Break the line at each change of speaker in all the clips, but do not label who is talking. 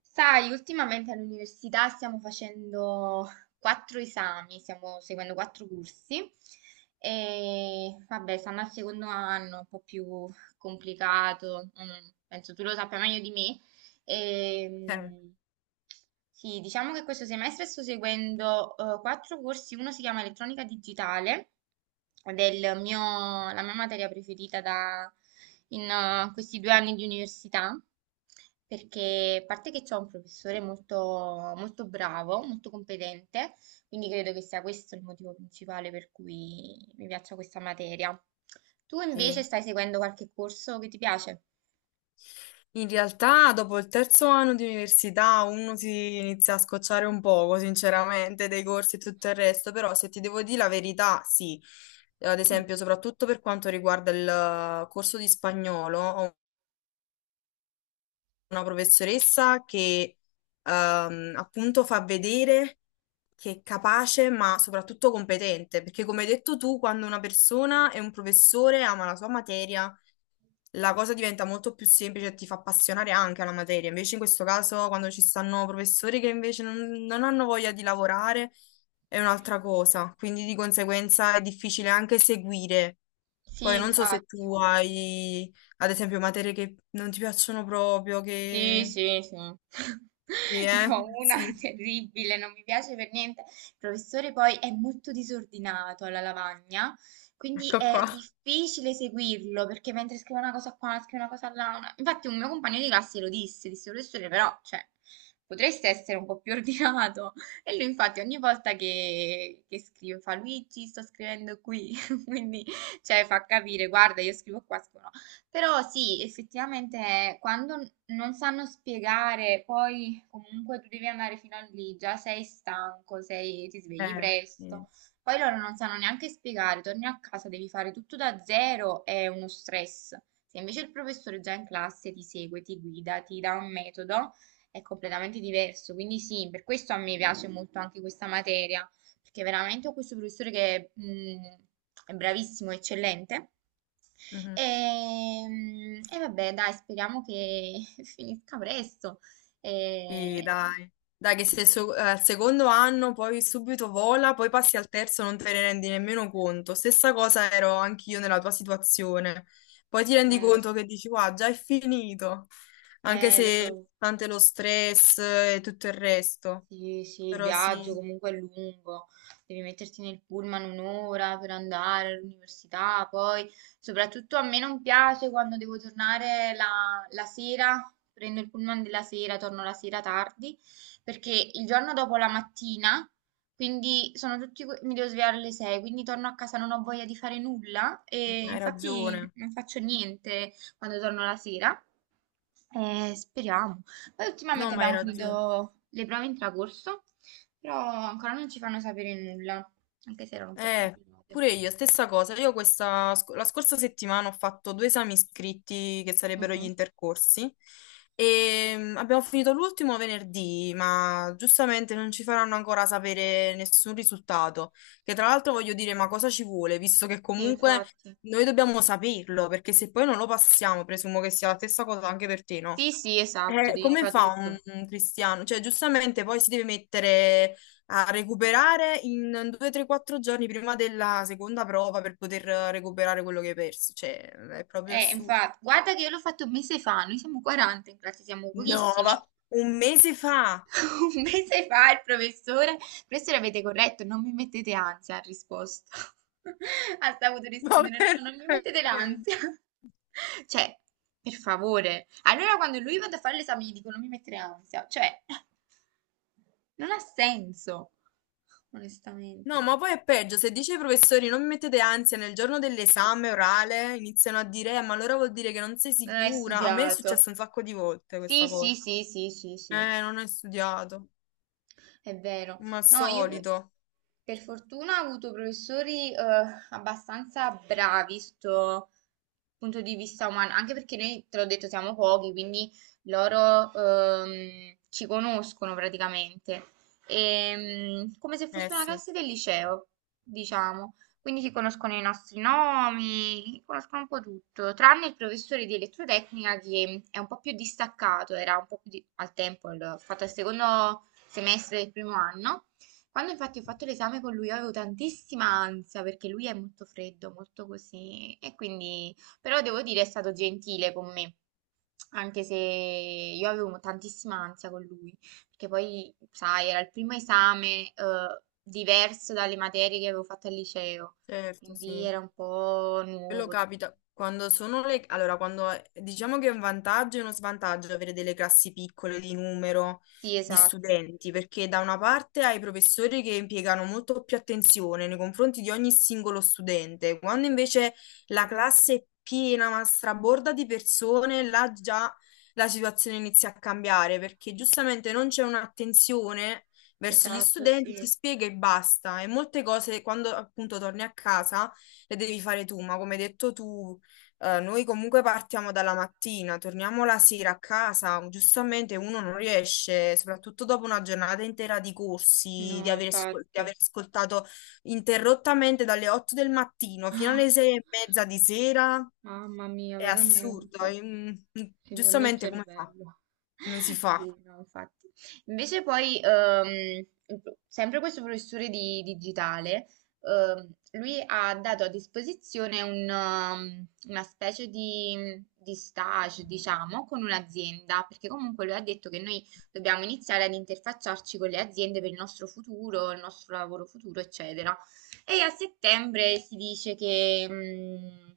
Sai, ultimamente all'università stiamo facendo quattro esami, stiamo seguendo quattro corsi e vabbè, stanno al secondo anno, un po' più complicato, mm, penso tu lo sappia meglio di me.
Eh,
Ehm, sì, diciamo che questo semestre sto seguendo quattro corsi, uno si chiama Elettronica Digitale, la mia materia preferita in questi due anni di università, perché a parte che ho un professore molto, molto bravo, molto competente, quindi credo che sia questo il motivo principale per cui mi piaccia questa materia. Tu
sì.
invece stai seguendo qualche corso che ti piace?
In realtà dopo il terzo anno di università uno si inizia a scocciare un poco, sinceramente, dei corsi e tutto il resto, però se ti devo dire la verità, sì. Ad
Mm.
esempio, soprattutto per quanto riguarda il corso di spagnolo, ho una professoressa che appunto fa vedere che è capace, ma soprattutto competente, perché come hai detto tu, quando una persona e un professore ama la sua materia, la cosa diventa molto più semplice e ti fa appassionare anche alla materia. Invece in questo caso, quando ci stanno professori che invece non hanno voglia di lavorare, è un'altra cosa. Quindi di conseguenza è difficile anche seguire.
Sì,
Poi non so se tu
infatti.
hai, ad esempio, materie che non ti piacciono proprio,
Sì,
che...
sì, sì.
Sì,
Ne
eh?
ho una
Sì,
terribile, non mi piace per niente. Il professore poi è molto disordinato alla lavagna, quindi
ecco
è
qua.
difficile seguirlo perché mentre scrive una cosa qua, scrive una cosa là. Infatti un mio compagno di classe lo disse, disse professore, però, cioè, potreste essere un po' più ordinato. E lui infatti ogni volta che scrive fa Luigi, sto scrivendo qui, quindi cioè, fa capire, guarda, io scrivo qua, scrivo però sì, effettivamente quando non sanno spiegare, poi comunque tu devi andare fino a lì, già sei stanco, sei- ti svegli
Sì.
presto, poi loro non sanno neanche spiegare, torni a casa, devi fare tutto da zero, è uno stress. Se invece il professore già in classe ti segue, ti guida, ti dà un metodo, è completamente diverso. Quindi sì, per questo a me piace molto anche questa materia, perché veramente ho questo professore che è bravissimo, eccellente.
Mhm.
E, e vabbè, dai, speriamo che finisca presto.
Sì,
E-
dai. Dai, che se so- al secondo anno poi subito vola, poi passi al terzo, non te ne rendi nemmeno conto. Stessa cosa ero anch'io nella tua situazione. Poi ti rendi
lo
conto
so,
che dici, qua, già è finito. Anche
lo
se
so.
tante lo stress e tutto il resto.
Sì, sì, il
Però
viaggio
sì,
comunque è lungo, devi metterti nel pullman un'ora per andare all'università, poi soprattutto a me non piace quando devo tornare la sera, prendo il pullman della sera, torno la sera tardi, perché il giorno dopo la mattina, quindi sono tutti, que- mi devo svegliare alle 6, quindi torno a casa non ho voglia di fare nulla e
hai
infatti
ragione.
non faccio niente quando torno la sera. Speriamo. Poi
No,
ultimamente
ma hai
abbiamo
ragione.
finito le prove in tracorso, però ancora non ci fanno sapere nulla, anche se erano un po'
Eh,
complicate.
pure io, stessa cosa. Io questa, la scorsa settimana ho fatto due esami scritti che sarebbero gli
Mhm.
intercorsi e abbiamo finito l'ultimo venerdì, ma giustamente non ci faranno ancora sapere nessun risultato. Che tra l'altro voglio dire, ma cosa ci vuole, visto che
Sì,
comunque
infatti.
noi dobbiamo saperlo, perché se poi non lo passiamo, presumo che sia la stessa cosa anche per te, no?
Sì, sì, esatto, devi
Come
rifare
fa un,
tutto.
un cristiano? Cioè, giustamente poi si deve mettere a recuperare in 2, 3, 4 giorni prima della seconda prova per poter recuperare quello che hai perso. Cioè, è proprio assurdo.
Infatti, guarda che io l'ho fatto un mese fa, noi siamo 40 in classe, siamo
No, ma
pochissimi.
un mese fa!
Un mese fa il professore, professore avete corretto, non mi mettete ansia, ha risposto. Ha saputo
Ma
rispondere, no, non mi
veramente?
mettete l'ansia. Cioè, per favore. Allora quando lui vado a fare l'esame gli dico non mi mettere ansia. Cioè, non ha senso,
No,
onestamente.
ma poi è peggio. Se dice ai professori non mi mettete ansia nel giorno dell'esame orale, iniziano a dire, ma allora vuol dire che non sei
Non hai
sicura. A me è
studiato.
successo un sacco di volte
Sì,
questa
sì,
cosa.
sì, sì, sì, sì.
Non hai studiato,
È vero.
ma al
No,
solito.
per fortuna ho avuto professori abbastanza bravi sotto punto di vista umano, anche perché noi, te l'ho detto, siamo pochi, quindi loro ci conoscono praticamente. E, mm, come se
Eh
fosse una
sì,
classe del liceo, diciamo. Quindi si conoscono i nostri nomi, conoscono un po' tutto, tranne il professore di elettrotecnica che è un po' più distaccato, era un po' più di- al tempo, il- ho fatto il secondo semestre del primo anno. Quando infatti ho fatto l'esame con lui io avevo tantissima ansia perché lui è molto freddo, molto così e quindi però devo dire è stato gentile con me, anche se io avevo tantissima ansia con lui, perché poi sai, era il primo esame diverso dalle materie che avevo fatto al liceo,
certo,
quindi
sì.
era un po'
Quello
nuovo tutto.
capita quando sono le... Allora, quando diciamo che è un vantaggio e uno svantaggio avere delle classi piccole di numero
Sì,
di
esatto.
studenti, perché da una parte hai i professori che impiegano molto più attenzione nei confronti di ogni singolo studente, quando invece la classe è piena, ma straborda di persone, là già la situazione inizia a cambiare, perché giustamente non c'è un'attenzione verso gli
Esatto,
studenti,
sì.
ti spiega e basta. E molte cose, quando appunto torni a casa le devi fare tu, ma come hai detto tu, noi comunque partiamo dalla mattina, torniamo la sera a casa, giustamente uno non riesce, soprattutto dopo una giornata intera di corsi, di
No,
aver, di
infatti.
aver ascoltato interrottamente dalle 8 del mattino fino alle 6 e mezza di sera,
Mamma mia,
è assurdo,
veramente. Si vuole il
giustamente come fa?
cervello.
Come si fa?
Sì, no, infatti. Invece poi, sempre questo professore di digitale, ehm, lui ha dato a disposizione una specie di stage, diciamo, con un'azienda, perché comunque lui ha detto che noi dobbiamo iniziare ad interfacciarci con le aziende per il nostro futuro, il nostro lavoro futuro, eccetera. E a settembre si dice che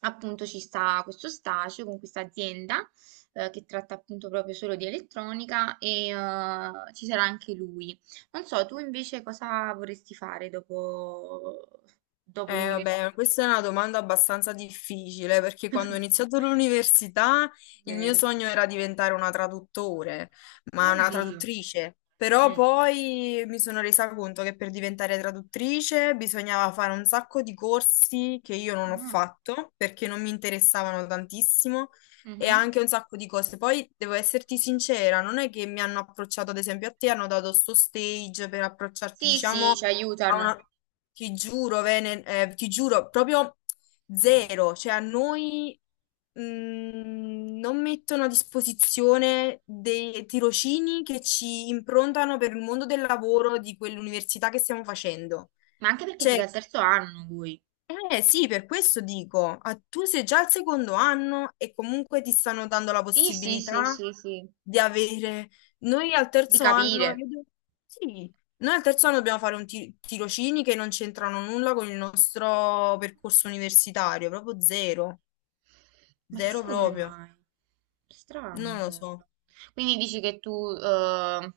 appunto ci sta questo stagio con questa azienda che tratta appunto proprio solo di elettronica e ci sarà anche lui. Non so, tu invece cosa vorresti fare dopo, dopo l'università?
Vabbè, questa è una domanda abbastanza difficile perché quando ho iniziato l'università il mio
Vero.
sogno era diventare una traduttore, ma una
Oddio.
traduttrice. Però
Mm.
poi mi sono resa conto che per diventare traduttrice bisognava fare un sacco di corsi che io non ho
Ah,
fatto perché non mi interessavano tantissimo e
mhm.
anche un sacco di cose. Poi devo esserti sincera, non è che mi hanno approcciato, ad esempio, a te hanno dato sto stage per approcciarti,
Sì, sì,
diciamo,
ci
a
aiutano.
una. Ti giuro, Vene, ti giuro, proprio zero. Cioè, a noi non mettono a disposizione dei tirocini che ci improntano per il mondo del lavoro di quell'università che stiamo facendo.
Ma anche perché siete
Cioè,
al terzo anno voi.
eh sì, per questo dico, ah, tu sei già al secondo anno e comunque ti stanno dando la
Sì, sì, sì,
possibilità
sì, sì.
di avere... Noi al
Di
terzo anno,
capire.
sì, noi al terzo anno dobbiamo fare un tirocini che non c'entrano nulla con il nostro percorso universitario, proprio zero,
Ma
zero
chissà come
proprio,
mai. Strano
non lo so.
proprio. Quindi dici che tu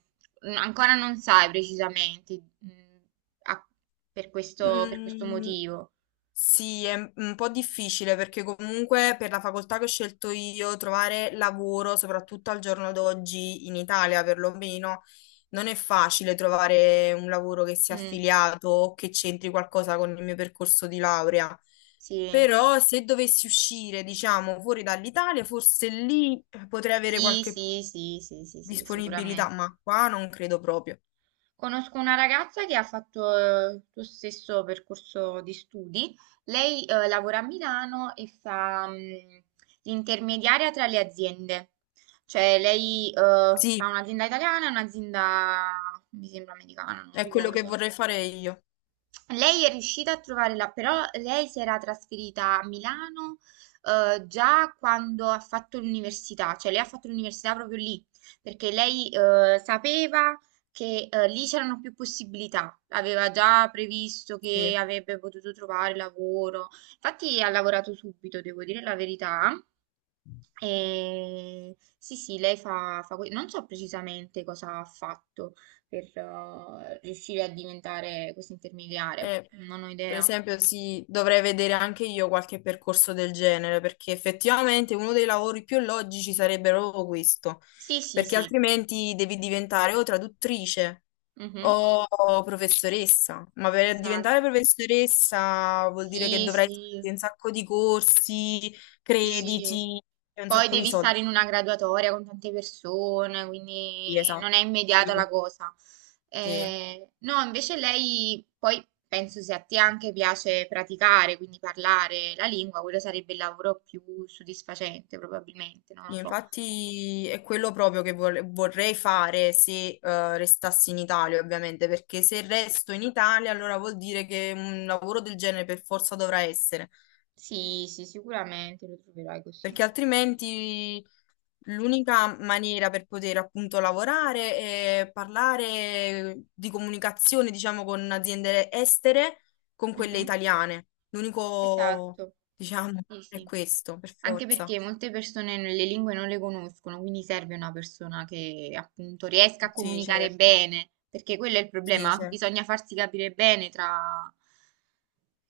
ancora non sai precisamente mm, a- per questo
Mm,
motivo.
sì, è un po' difficile perché comunque per la facoltà che ho scelto io trovare lavoro, soprattutto al giorno d'oggi in Italia perlomeno, non è facile trovare un lavoro che sia
Mm,
affiliato o che c'entri qualcosa con il mio percorso di laurea.
sì.
Però se dovessi uscire, diciamo, fuori dall'Italia, forse lì potrei avere
Sì,
qualche
sì, sì, sì, sì, sì,
disponibilità,
sicuramente.
ma qua non credo proprio.
Conosco una ragazza che ha fatto il tuo stesso percorso di studi. Lei lavora a Milano e fa l'intermediaria tra le aziende. Cioè lei tra
Sì,
un'azienda italiana e un'azienda, mi sembra americana, non
è quello che
ricordo.
vorrei fare io.
Lei è riuscita a trovare la, però lei si era trasferita a Milano già quando ha fatto l'università, cioè lei ha fatto l'università proprio lì, perché lei sapeva che lì c'erano più possibilità, aveva già previsto che
Sì.
avrebbe potuto trovare lavoro, infatti ha lavorato subito, devo dire la verità, e sì, sì, lei fa, non so precisamente cosa ha fatto per riuscire a diventare questo intermediario,
Eh,
non ho
per
idea.
esempio, sì, dovrei vedere anche io qualche percorso del genere, perché effettivamente uno dei lavori più logici sarebbe proprio questo,
Sì, sì,
perché
sì,
altrimenti devi diventare o traduttrice
mhm.
o professoressa, ma per
Esatto.
diventare professoressa vuol dire che
Sì,
dovrai
sì.
fare un sacco di corsi,
Sì,
crediti e un
poi
sacco di
devi
soldi,
stare in una graduatoria con tante persone, quindi non è
esatto. Sì,
immediata la cosa.
sì.
No, invece lei poi penso se a te anche piace praticare, quindi parlare la lingua, quello sarebbe il lavoro più soddisfacente probabilmente, non lo so.
Infatti è quello proprio che vorrei fare se restassi in Italia, ovviamente, perché se resto in Italia allora vuol dire che un lavoro del genere per forza dovrà essere,
Sì, sì, sicuramente lo troverai così.
perché altrimenti l'unica maniera per poter appunto lavorare è parlare di comunicazione, diciamo, con aziende estere, con quelle
Mhm.
italiane. L'unico,
Esatto,
diciamo,
sì,
è
sì.
questo, per
Anche
forza.
perché molte persone le lingue non le conoscono, quindi serve una persona che appunto riesca a
Sì,
comunicare
certo.
bene, perché quello è il
Sì,
problema,
certo.
bisogna farsi capire bene tra...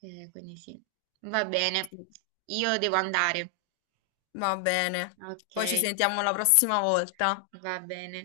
quindi sì, va bene,
Sì.
io devo andare.
Va bene.
Ok,
Poi ci sentiamo la prossima volta.
va bene.